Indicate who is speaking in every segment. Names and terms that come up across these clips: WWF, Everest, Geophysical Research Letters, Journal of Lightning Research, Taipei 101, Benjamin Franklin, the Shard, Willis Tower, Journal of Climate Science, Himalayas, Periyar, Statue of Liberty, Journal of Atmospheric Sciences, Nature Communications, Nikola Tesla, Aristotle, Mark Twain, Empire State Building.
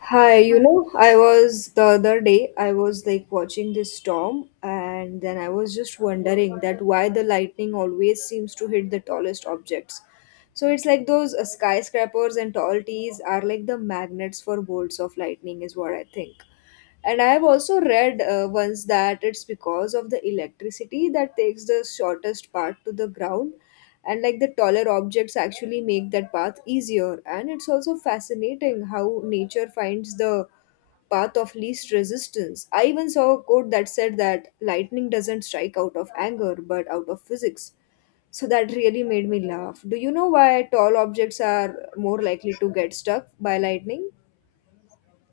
Speaker 1: I was the other day, I was like watching this storm, and then I was just wondering that why the lightning always seems to hit the tallest objects. So it's like those skyscrapers and tall trees are like the magnets for bolts of lightning, is what I think. And I have also read once that it's because of the electricity that takes the shortest path to the ground, and like the taller objects actually make that path easier. And it's also fascinating how nature finds the path of least resistance. I even saw a quote that said that lightning doesn't strike out of anger but out of physics. So that really made me laugh. Do you know why tall objects are more likely to get struck by lightning?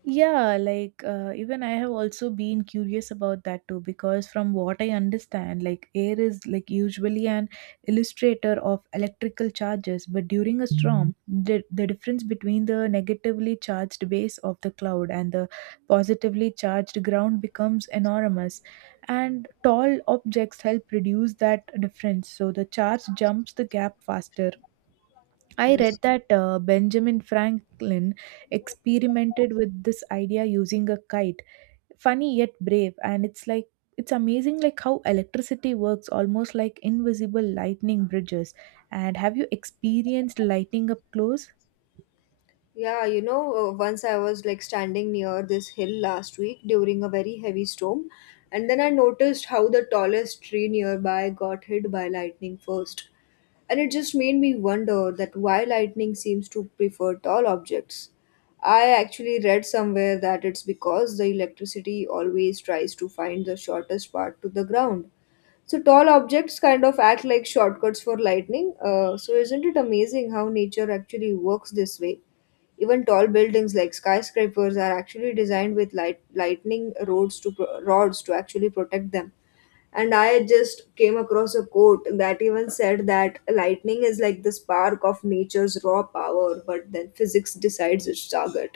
Speaker 2: Yeah, like even I have also been curious about that too because from what I understand, like air is like usually an illustrator of electrical charges, but during a storm, the difference between the negatively charged base of the cloud and the positively charged ground becomes enormous, and tall objects help reduce that difference, so the charge jumps the gap faster. I read that Benjamin Franklin experimented with this idea using a kite. Funny yet brave, and it's like it's amazing like how electricity works almost like invisible lightning bridges. And have you experienced lighting up close?
Speaker 1: Yeah, once I was like standing near this hill last week during a very heavy storm, and then I noticed how the tallest tree nearby got hit by lightning first. And it just made me wonder that why lightning seems to prefer tall objects. I actually read somewhere that it's because the electricity always tries to find the shortest part to the ground so tall objects kind of act like shortcuts for lightning. So isn't it amazing how nature actually works this way? Even tall buildings like skyscrapers are actually designed with lightning rods to rods to actually protect them. And I just came across a quote that even said that lightning is like the spark of nature's raw power, but then physics decides its target.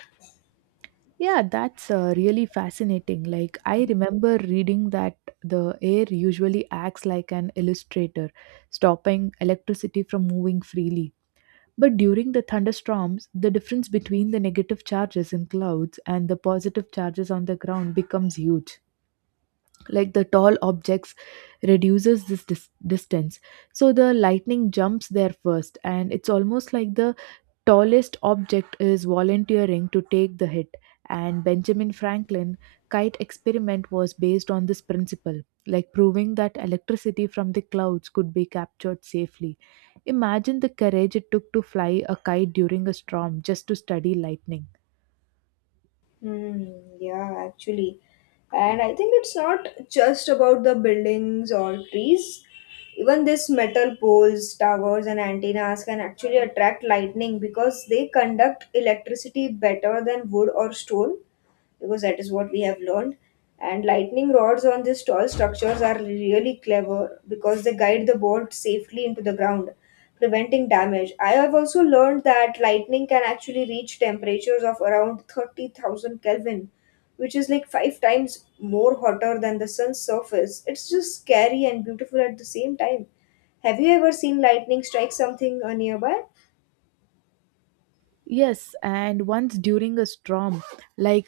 Speaker 2: Yeah, that's really fascinating. Like I remember reading that the air usually acts like an illustrator, stopping electricity from moving freely. But during the thunderstorms, the difference between the negative charges in clouds and the positive charges on the ground becomes huge. Like the tall objects reduces this distance. So the lightning jumps there first and it's almost like the tallest object is volunteering to take the hit, and Benjamin Franklin kite experiment was based on this principle, like proving that electricity from the clouds could be captured safely. Imagine the courage it took to fly a kite during a storm just to study lightning.
Speaker 1: Hmm, yeah, actually. And I think it's not just about the buildings or trees. Even these metal poles, towers, and antennas can actually attract lightning because they conduct electricity better than wood or stone because that is what we have learned. And lightning rods on these tall structures are really clever because they guide the bolt safely into the ground, preventing damage. I have also learned that lightning can actually reach temperatures of around 30,000 Kelvin, which is like five times more hotter than the sun's surface. It's just scary and beautiful at the same time. Have you ever seen lightning strike something nearby?
Speaker 2: Yes, and once during a storm, like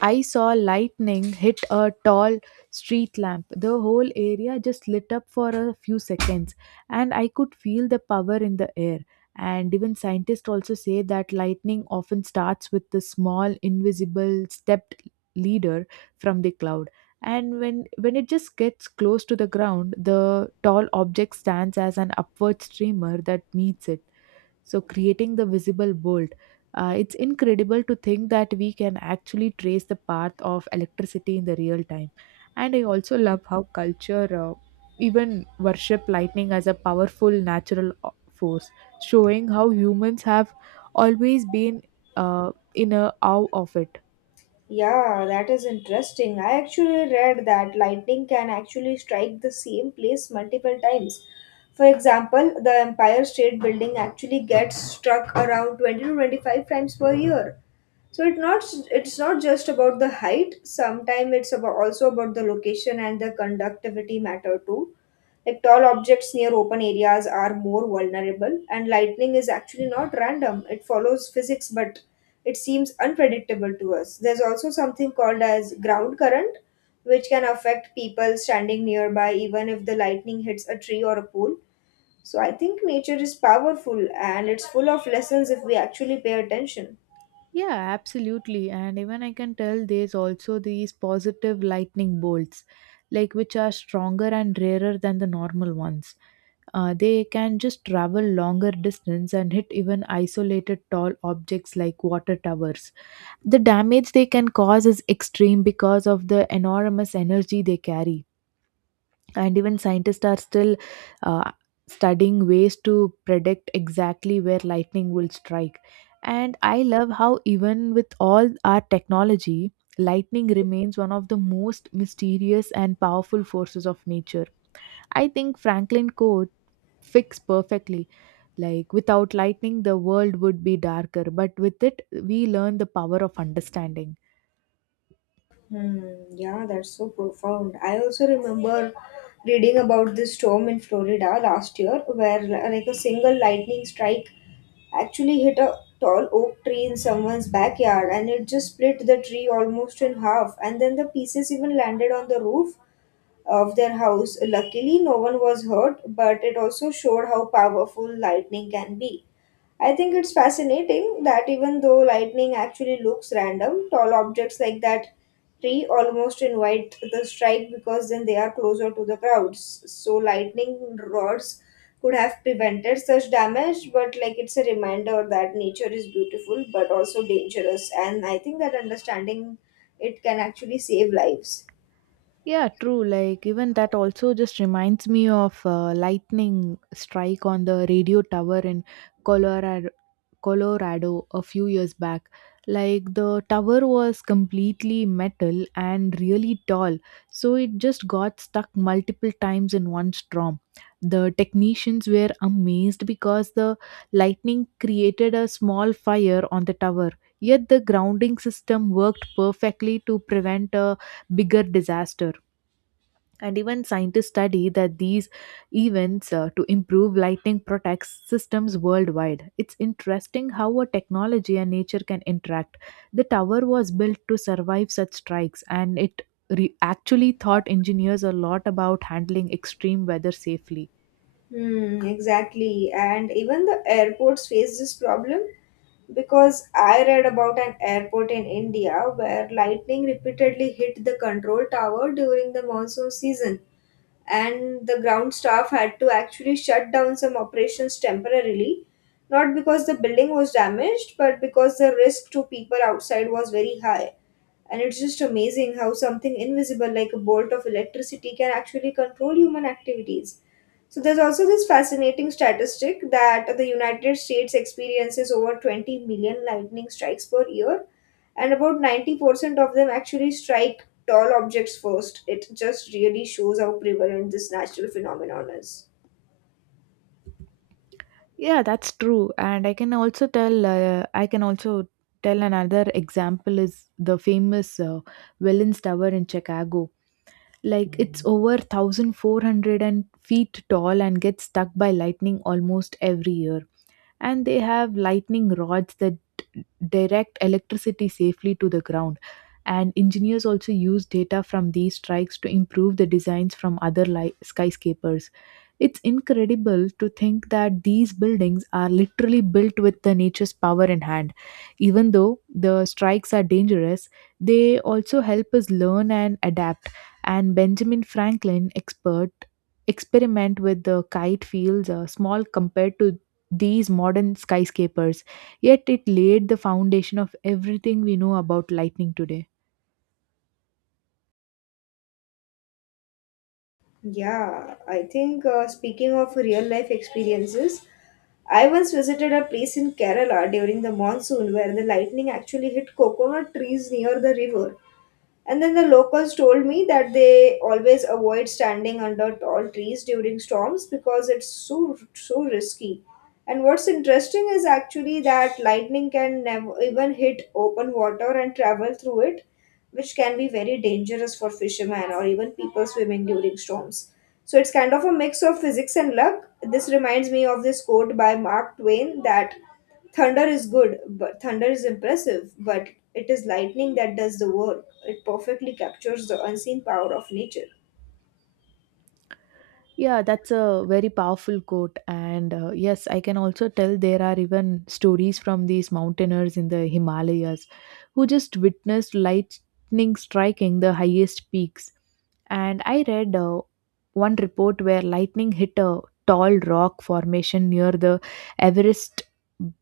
Speaker 2: I saw lightning hit a tall street lamp. The whole area just lit up for a few seconds, and I could feel the power in the air. And even scientists also say that lightning often starts with the small, invisible, stepped leader from the cloud. And when it just gets close to the ground, the tall object stands as an upward streamer that meets it so creating the visible bolt. Uh, it's incredible to think that we can actually trace the path of electricity in the real time. And I also love how culture even worship lightning as a powerful natural force, showing how humans have always been in a awe of it.
Speaker 1: Yeah, that is interesting. I actually read that lightning can actually strike the same place multiple times. For example, the Empire State Building actually gets struck around 20 to 25 times per year. So it not it's not just about the height. Sometimes it's about also about the location and the conductivity matter too. Like tall objects near open areas are more vulnerable, and lightning is actually not random. It follows physics, but it seems unpredictable to us. There's also something called as ground current, which can affect people standing nearby, even if the lightning hits a tree or a pool. So I think nature is powerful, and it's full of lessons if we actually pay attention.
Speaker 2: Yeah, absolutely. And even I can tell there's also these positive lightning bolts, like which are stronger and rarer than the normal ones. They can just travel longer distance and hit even isolated tall objects like water towers. The damage they can cause is extreme because of the enormous energy they carry. And even scientists are still uh, studying ways to predict exactly where lightning will strike. And I love how, even with all our technology, lightning remains one of the most mysterious and powerful forces of nature. I think Franklin Code fits perfectly like without lightning, the world would be darker, but with it, we learn the power of understanding.
Speaker 1: Hmm, yeah, that's so profound. I also remember reading about this storm in Florida last year where like a single lightning strike actually hit a tall oak tree in someone's backyard and it just split the tree almost in half and then the pieces even landed on the roof of their house. Luckily, no one was hurt, but it also showed how powerful lightning can be. I think it's fascinating that even though lightning actually looks random, tall objects like that tree almost invite the strike because then they are closer to the crowds. So, lightning rods could have prevented such damage, but like it's a reminder that nature is beautiful but also dangerous. And I think that understanding it can actually save lives.
Speaker 2: Yeah, true. Like even that also just reminds me of lightning strike on the radio tower in Colorado Colorado a few years back. Like the tower was completely metal and really tall, so it just got stuck multiple times in one storm. The technicians were amazed because the lightning created a small fire on the tower, yet the grounding system worked perfectly to prevent a bigger disaster. And even scientists study that these events to improve lightning protects systems worldwide. It's interesting how a technology and nature can interact. The tower was built to survive such strikes and it actually taught engineers a lot about handling extreme weather safely.
Speaker 1: Hmm, exactly. And even the airports face this problem because I read about an airport in India where lightning repeatedly hit the control tower during the monsoon season, and the ground staff had to actually shut down some operations temporarily, not because the building was damaged, but because the risk to people outside was very high. And it's just amazing how something invisible like a bolt of electricity can actually control human activities. So there's also this fascinating statistic that the United States experiences over 20 million lightning strikes per year, and about 90% of them actually strike tall objects first. It just really shows how prevalent this natural phenomenon is.
Speaker 2: Yeah, that's true. And I can also tell another example is the famous Wellens tower in Chicago. Like it's over 1,400 and feet tall and gets struck by lightning almost every year. And they have lightning rods that direct electricity safely to the ground. And engineers also use data from these strikes to improve the designs from other skyscrapers. It's incredible to think that these buildings are literally built with the nature's power in hand. Even though the strikes are dangerous, they also help us learn and adapt. And Benjamin Franklin expert experiment with the kite feels are small compared to these modern skyscrapers, yet it laid the foundation of everything we know about lightning today.
Speaker 1: Yeah, I think Speaking of real life experiences, I once visited a place in Kerala during the monsoon where the lightning actually hit coconut trees near the river. And then the locals told me that they always avoid standing under tall trees during storms because it's so risky. And what's interesting is actually that lightning can never even hit open water and travel through it, which can be very dangerous for fishermen or even people swimming during storms. So it's kind of a mix of physics and luck. This reminds me of this quote by Mark Twain that thunder is good, but thunder is impressive, but it is lightning that does the work. It perfectly captures the unseen power of nature.
Speaker 2: Yeah, that's a very powerful quote. And yes, I can also tell there are even stories from these mountaineers in the Himalayas who just witnessed lightning striking the highest peaks. And I read one report where lightning hit a tall rock formation near the Everest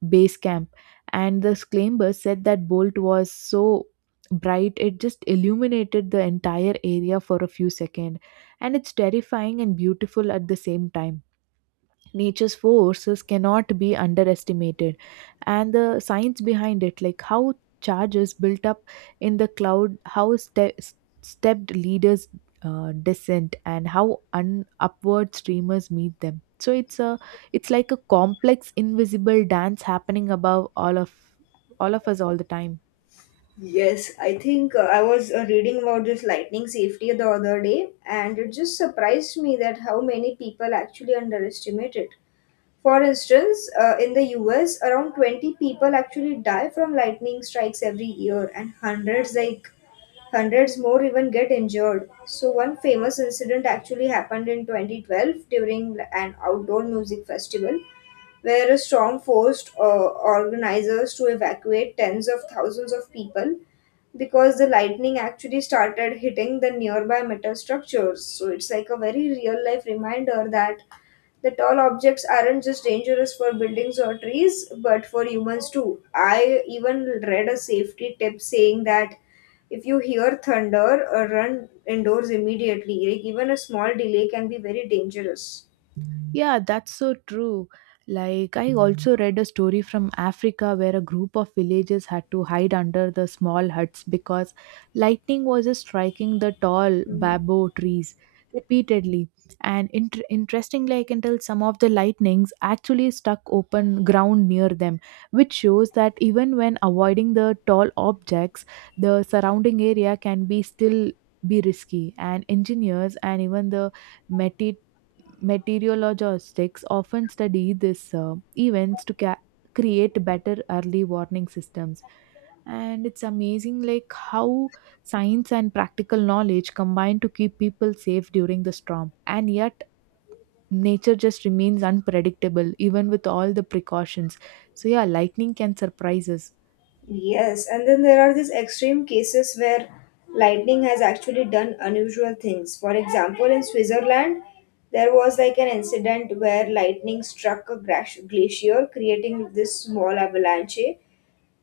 Speaker 2: base camp. And the climbers said that bolt was so bright it just illuminated the entire area for a few seconds, and it's terrifying and beautiful at the same time. Nature's forces cannot be underestimated, and the science behind it, like how charges built up in the cloud, how stepped leaders descent, and how upward streamers meet them. So it's like a complex invisible dance happening above all of us all the time.
Speaker 1: Yes, I think I was Reading about this lightning safety the other day, and it just surprised me that how many people actually underestimate it. For instance, in the US, around 20 people actually die from lightning strikes every year, and hundreds more even get injured. So, one famous incident actually happened in 2012 during an outdoor music festival where a storm forced organizers to evacuate tens of thousands of people because the lightning actually started hitting the nearby metal structures. So, it's like a very real life reminder that the tall objects aren't just dangerous for buildings or trees, but for humans too. I even read a safety tip saying that if you hear thunder, run indoors immediately. Like even a small delay can be very dangerous.
Speaker 2: Yeah, that's so true. Like, I also read a story from Africa where a group of villagers had to hide under the small huts because lightning was just striking the tall
Speaker 1: Mm,
Speaker 2: bamboo trees repeatedly. And interestingly, I can tell some of the lightnings actually struck open ground near them, which shows that even when avoiding the tall objects, the surrounding area can be still be risky. And engineers and even the meteorologists Meteorologists often study these events to create better early warning systems. And it's amazing like how science and practical knowledge combine to keep people safe during the storm. And yet nature just remains unpredictable even with all the precautions. So yeah, lightning can surprise us.
Speaker 1: yes, and then there are these extreme cases where lightning has actually done unusual things. For example, in Switzerland, there was like an incident where lightning struck a glacier, creating this small avalanche.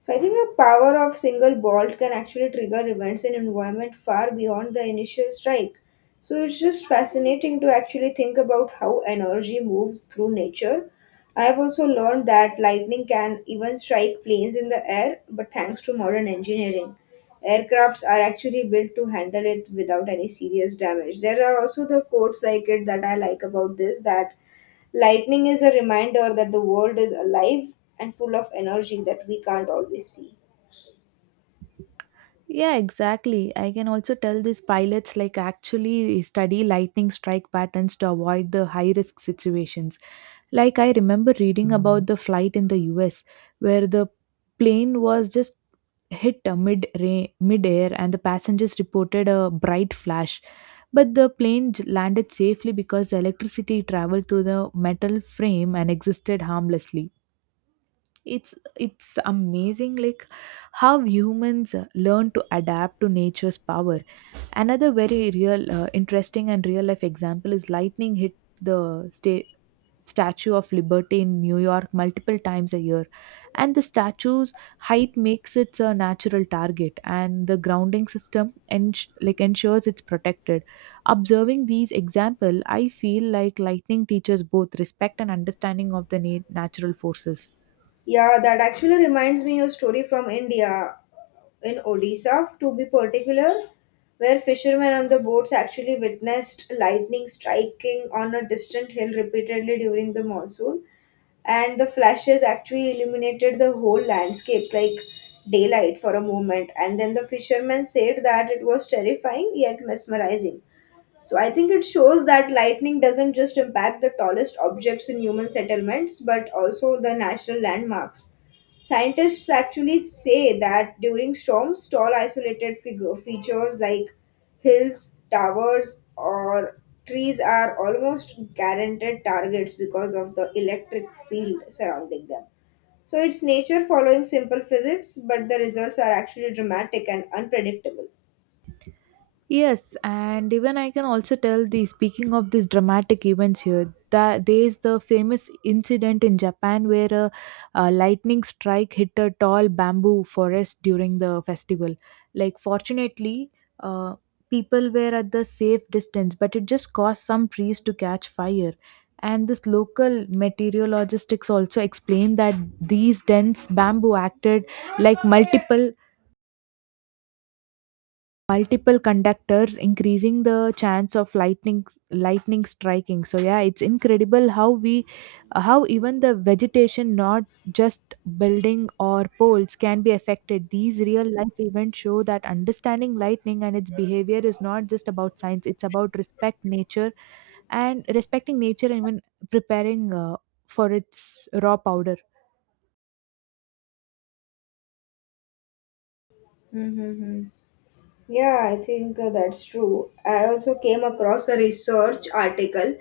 Speaker 1: So I think the power of single bolt can actually trigger events in environment far beyond the initial strike. So it's just fascinating to actually think about how energy moves through nature. I have also learned that lightning can even strike planes in the air, but thanks to modern engineering, aircrafts are actually built to handle it without any serious damage. There are also the quotes like it that I like about this that lightning is a reminder that the world is alive and full of energy that we can't always see.
Speaker 2: Yeah, exactly. I can also tell these pilots like actually study lightning strike patterns to avoid the high risk situations. Like I remember reading about the flight in the US where the plane was just hit mid air and the passengers reported a bright flash, but the plane landed safely because the electricity traveled through the metal frame and existed harmlessly. It's amazing like how humans learn to adapt to nature's power. Another very real interesting and real life example is lightning hit the sta Statue of Liberty in New York multiple times a year. And the statue's height makes it a natural target, and the grounding system like ensures it's protected. Observing these example, I feel like lightning teaches both respect and understanding of the natural forces.
Speaker 1: Yeah, that actually reminds me of a story from India, in Odisha, to be particular, where fishermen on the boats actually witnessed lightning striking on a distant hill repeatedly during the monsoon, and the flashes actually illuminated the whole landscapes like daylight for a moment. And then the fishermen said that it was terrifying yet mesmerizing. So I think it shows that lightning doesn't just impact the tallest objects in human settlements, but also the national landmarks. Scientists actually say that during storms, tall isolated figure features like hills, towers, or trees are almost guaranteed targets because of the electric field surrounding them. So it's nature following simple physics, but the results are actually dramatic and unpredictable.
Speaker 2: Yes, and even I can also tell the speaking of these dramatic events here that there is the famous incident in Japan where a lightning strike hit a tall bamboo forest during the festival. Like, fortunately, uh, people were at the safe distance, but it just caused some trees to catch fire. And this local meteorologists also explained that these dense bamboo acted like multiple conductors increasing the chance of lightning striking. So yeah, it's incredible how even the vegetation not just building or poles can be affected. These real life events show that understanding lightning and its behavior is not just about science. It's about respect nature and respecting nature, and even preparing for its raw powder.
Speaker 1: Mm-hmm. Yeah, I think That's true. I also came across a research article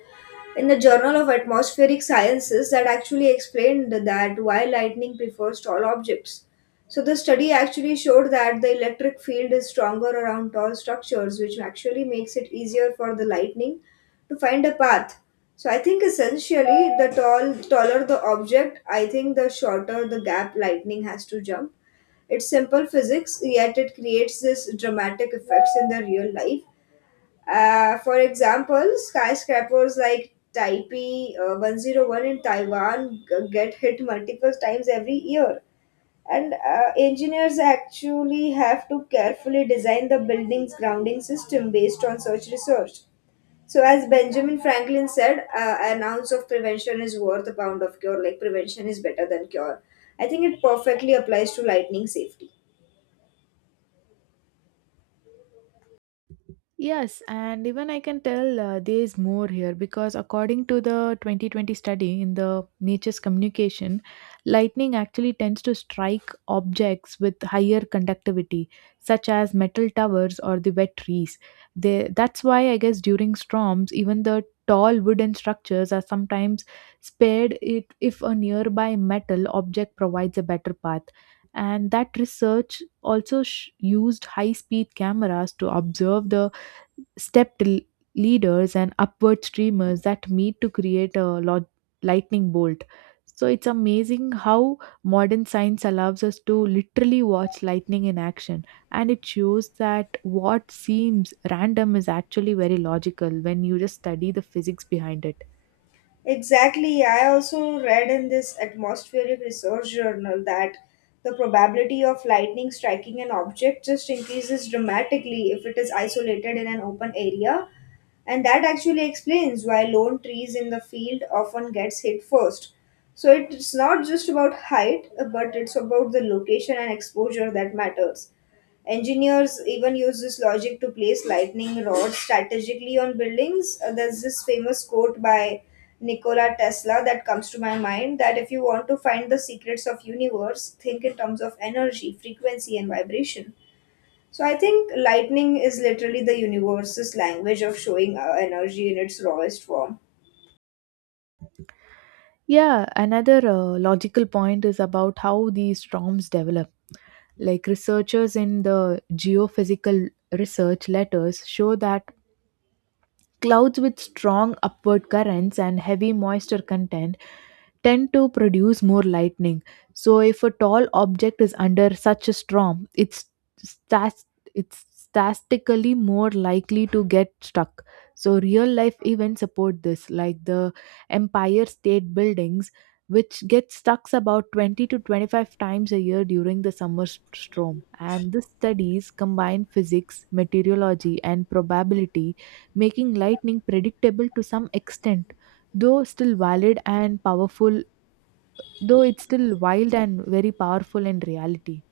Speaker 1: in the Journal of Atmospheric Sciences that actually explained that why lightning prefers tall objects. So the study actually showed that the electric field is stronger around tall structures, which actually makes it easier for the lightning to find a path. So I think essentially the taller the object, I think the shorter the gap lightning has to jump. It's simple physics, yet it creates this dramatic effects in the real life. For example, skyscrapers like Taipei 101 in Taiwan get hit multiple times every year. And engineers actually have to carefully design the building's grounding system based on such research. So, as Benjamin Franklin said, an ounce of prevention is worth a pound of cure. Like, prevention is better than cure. I think it perfectly applies to lightning safety.
Speaker 2: Yes, and even I can tell there's more here because according to the 2020 study in the Nature's Communication, lightning actually tends to strike objects with higher conductivity, such as metal towers or the wet trees. That's why I guess during storms, even the tall wooden structures are sometimes spared it if a nearby metal object provides a better path. And that research also used high speed cameras to observe the stepped leaders and upward streamers that meet to create a lightning bolt. So it's amazing how modern science allows us to literally watch lightning in action, and it shows that what seems random is actually very logical when you just study the physics behind it.
Speaker 1: Exactly. I also read in this atmospheric research journal that the probability of lightning striking an object just increases dramatically if it is isolated in an open area. And that actually explains why lone trees in the field often gets hit first. So it's not just about height, but it's about the location and exposure that matters. Engineers even use this logic to place lightning rods strategically on buildings. There's this famous quote by Nikola Tesla that comes to my mind that if you want to find the secrets of universe, think in terms of energy, frequency and vibration. So I think lightning is literally the universe's language of showing energy in its rawest form.
Speaker 2: Yeah, another logical point is about how these storms develop. Like researchers in the Geophysical Research Letters show that clouds with strong upward currents and heavy moisture content tend to produce more lightning. So, if a tall object is under such a storm, stas- it's statistically more likely to get stuck. So, real life events support this, like the Empire State Buildings, which get stuck about 20 to 25 times a year during the summer storm. And the studies combine physics, meteorology, and probability, making lightning predictable to some extent though still valid and powerful, though it's still wild and very powerful in reality.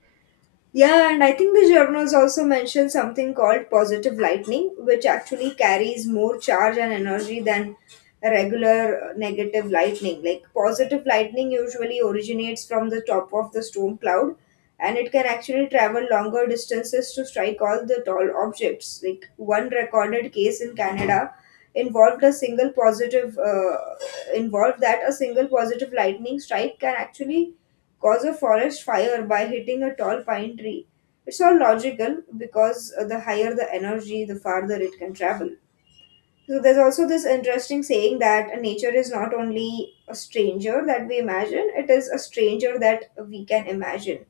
Speaker 1: Yeah, and I think the journals also mentioned something called positive lightning, which actually carries more charge and energy than regular negative lightning. Like positive lightning usually originates from the top of the storm cloud, and it can actually travel longer distances to strike all the tall objects. Like one recorded case in Canada involved a single positive uh, involved that a single positive lightning strike can actually cause a forest fire by hitting a tall pine tree. It's all logical because the higher the energy, the farther it can travel. So there's also this interesting saying that nature is not only a stranger that we imagine, it is a stranger that we can imagine.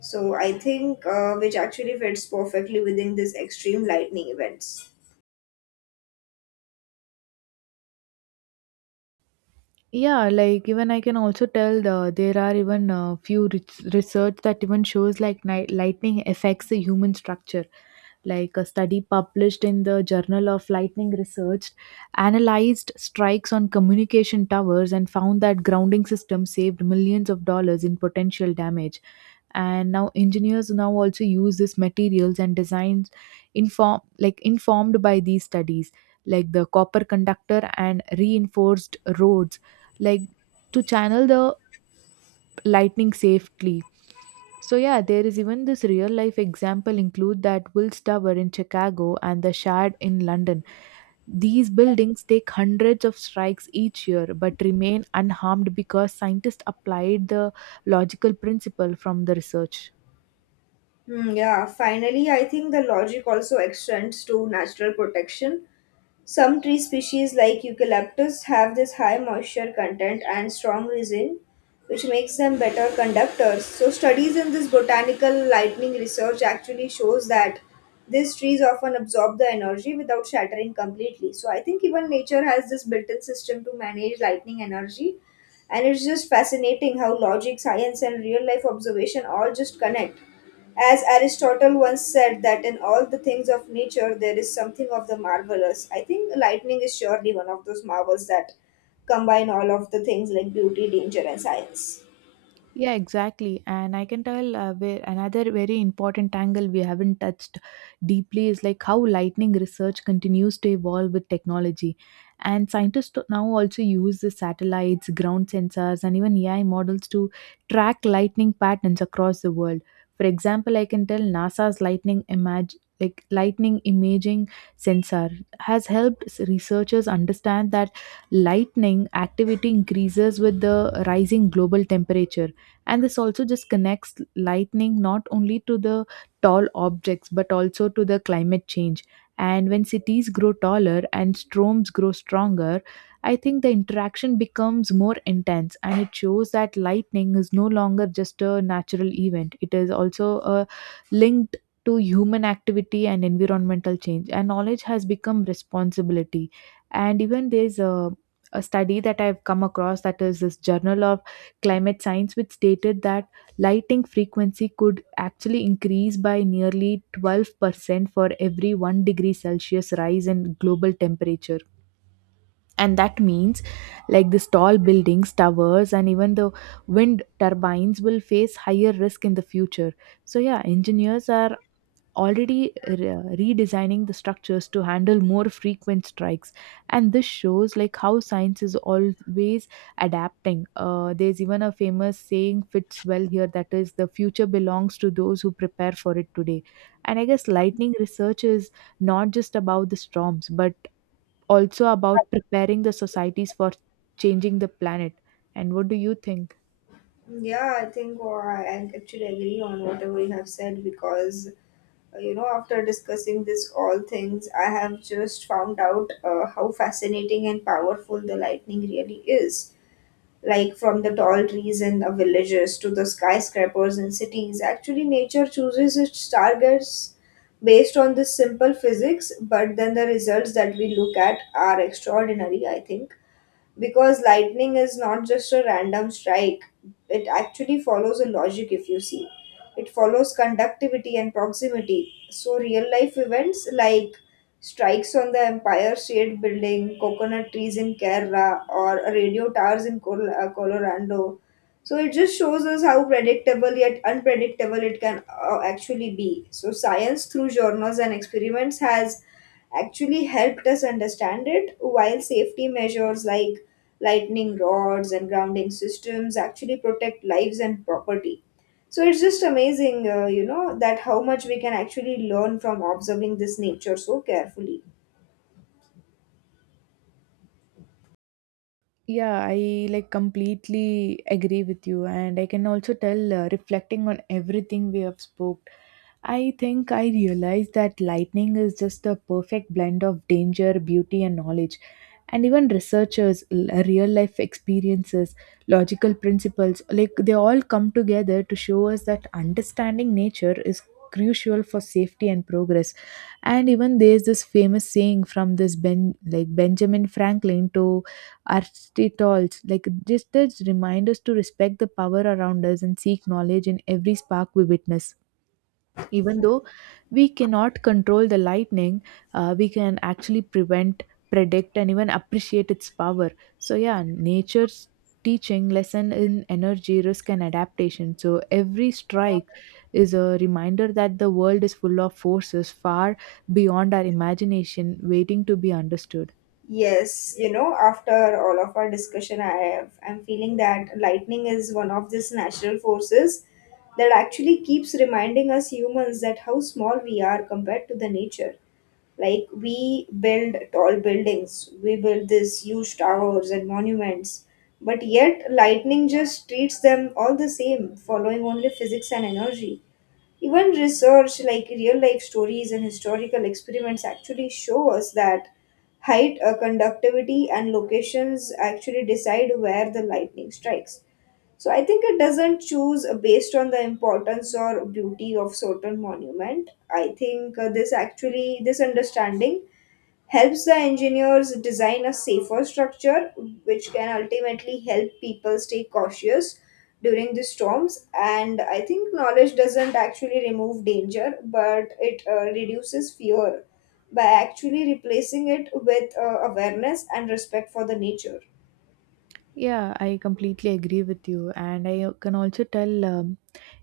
Speaker 1: So I think which actually fits perfectly within these extreme lightning events.
Speaker 2: Yeah, like even I can also tell there are even a few research that even shows like lightning affects the human structure. Like a study published in the Journal of Lightning Research analyzed strikes on communication towers and found that grounding systems saved millions of dollars in potential damage, and now engineers now also use these materials and designs informed by these studies, like the copper conductor and reinforced roads, like to channel the lightning safely. So yeah, there is even this real life example include that Wills Tower in Chicago and the Shard in London. These buildings take hundreds of strikes each year but remain unharmed because scientists applied the logical principle from the research.
Speaker 1: Hmm, yeah, finally, I think the logic also extends to natural protection. Some tree species like eucalyptus have this high moisture content and strong resin, which makes them better conductors. So studies in this botanical lightning research actually shows that these trees often absorb the energy without shattering completely. So I think even nature has this built-in system to manage lightning energy, and it's just fascinating how logic, science and real life observation all just connect. As Aristotle once said, that in all the things of nature there is something of the marvelous. I think lightning is surely one of those marvels that combine all of the things like beauty, danger, and science.
Speaker 2: Yeah, exactly. And I can tell where another very important angle we haven't touched deeply is like how lightning research continues to evolve with technology. And now also use the satellites, ground sensors, and even AI models to track lightning patterns across the world. For example, I can tell NASA's lightning imaging sensor has helped researchers understand that lightning activity increases with the rising global temperature, and this also just connects lightning not only to the tall objects but also to the climate change. And when cities grow taller and storms grow stronger, I think the interaction becomes more intense, and it shows that lightning is no longer just a natural event. It is also a linked to human activity and environmental change, and knowledge has become responsibility. And even a study that I've come across, that is this journal of climate science, which stated that lighting frequency could actually increase by nearly 12% for every 1 degree Celsius rise in global temperature. And that means, like these tall buildings, towers, and even the wind turbines will face higher risk in the future. So, yeah, engineers are already redesigning the structures to handle more frequent strikes, and this shows like how science is always adapting. There's even a famous saying fits well here, that is, the future belongs to those who prepare for it today. And I guess lightning research is not just about the storms but also about preparing the societies for changing the planet. And what do you think?
Speaker 1: Yeah, I think I actually agree on whatever you have said because, you know, after discussing this all things, I have just found out how fascinating and powerful the lightning really is. Like from the tall trees in the villages to the skyscrapers in cities. Actually, nature chooses its targets based on this simple physics, but then the results that we look at are extraordinary, I think, because lightning is not just a random strike, it actually follows a logic if you see. It follows conductivity and proximity, so real life events like strikes on the Empire State Building, coconut trees in Kerala, or radio towers in Colorado, so it just shows us how predictable yet unpredictable it can actually be. So science through journals and experiments has actually helped us understand it, while safety measures like lightning rods and grounding systems actually protect lives and property. So it's just amazing, you know, that how much we can actually learn from observing this nature so carefully.
Speaker 2: Yeah, I like completely agree with you, and I can also tell reflecting on everything we have spoke, I think I realized that lightning is just the perfect blend of danger, beauty, and knowledge, and even researchers, real life experiences, logical principles, like they all come together to show us that understanding nature is crucial for safety and progress. And even there's this famous saying, from this ben like Benjamin Franklin to Aristotle, like this does remind us to respect the power around us and seek knowledge in every spark we witness. Even though we cannot control the lightning, we can actually prevent, predict, and even appreciate its power. So yeah, nature's teaching lesson in energy, risk, and adaptation. So every strike is a reminder that the world is full of forces far beyond our imagination, waiting to be understood.
Speaker 1: Yes, you know, after all of our discussion, I'm feeling that lightning is one of these natural forces that actually keeps reminding us humans that how small we are compared to the nature. Like we build tall buildings, we build these huge towers and monuments, but yet lightning just treats them all the same, following only physics and energy. Even research like real life stories and historical experiments actually show us that height, conductivity, and locations actually decide where the lightning strikes. So I think it doesn't choose based on the importance or beauty of certain monument. I think this understanding helps the engineers design a safer structure, which can ultimately help people stay cautious during the storms. And I think knowledge doesn't actually remove danger, but it reduces fear by actually replacing it with awareness and respect for the nature.
Speaker 2: Yeah, I completely agree with you, and I can also tell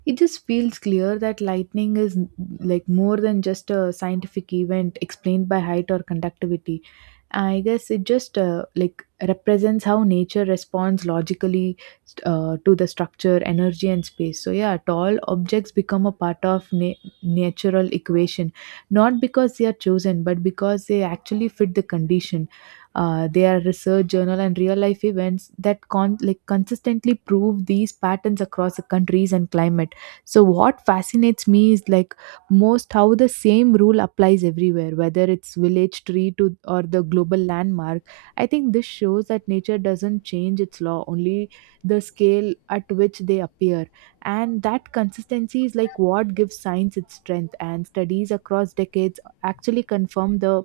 Speaker 2: it just feels clear that lightning is like more than just a scientific event explained by height or conductivity. I guess it just like represents how nature responds logically to the structure, energy, and space. So yeah, tall objects become a part of natural equation, not because they are chosen, but because they actually fit the condition. They are research, journal, and real life events that consistently prove these patterns across the countries and climate. So what fascinates me is like most how the same rule applies everywhere, whether it's village tree to or the global landmark. I think this shows that nature doesn't change its law, only the scale at which they appear, and that consistency is like what gives science its strength. And studies across decades actually confirm the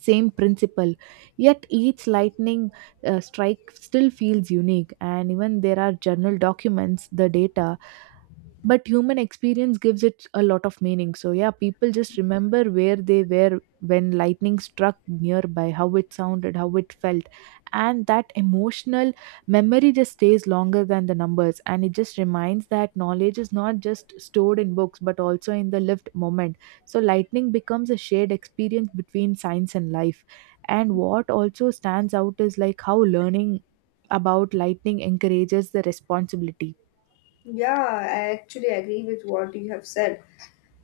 Speaker 2: same principle, yet each lightning strike still feels unique. And even there are journal documents the data, but human experience gives it a lot of meaning. So yeah, people just remember where they were when lightning struck nearby, how it sounded, how it felt, and that emotional memory just stays longer than the numbers. And it just reminds that knowledge is not just stored in books but also in the lived moment. So lightning becomes a shared experience between science and life. And what also stands out is like how learning about lightning encourages the responsibility.
Speaker 1: Yeah, I actually agree with what you have said,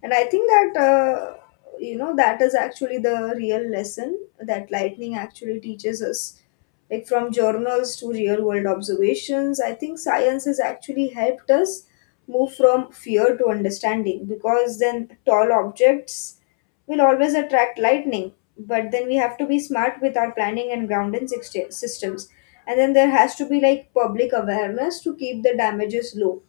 Speaker 1: and I think that, you know, that is actually the real lesson that lightning actually teaches us. Like from journals to real world observations, I think science has actually helped us move from fear to understanding, because then tall objects will always attract lightning, but then we have to be smart with our planning and systems, and then there has to be like public awareness to keep the damages low.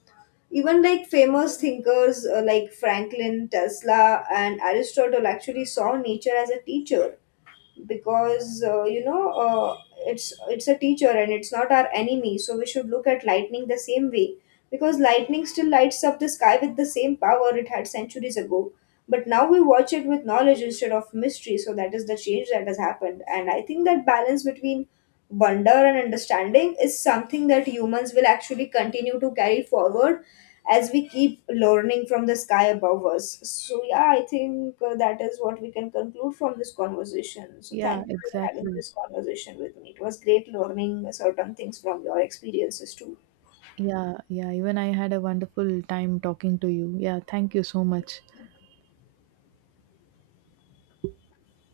Speaker 1: Even like famous thinkers like Franklin, Tesla, and Aristotle actually saw nature as a teacher, because it's a teacher and it's not our enemy. So we should look at lightning the same way, because lightning still lights up the sky with the same power it had centuries ago. But now we watch it with knowledge instead of mystery. So that is the change that has happened, and I think that balance between wonder and understanding is something that humans will actually continue to carry forward as we keep learning from the sky above us. So, yeah, I think that is what we can conclude from this conversation. So,
Speaker 2: Yeah,
Speaker 1: thank you for having
Speaker 2: exactly.
Speaker 1: this conversation with me. It was great learning certain things from your experiences too.
Speaker 2: Yeah, yeah. Even I had a wonderful time talking to you. Yeah, thank you so much.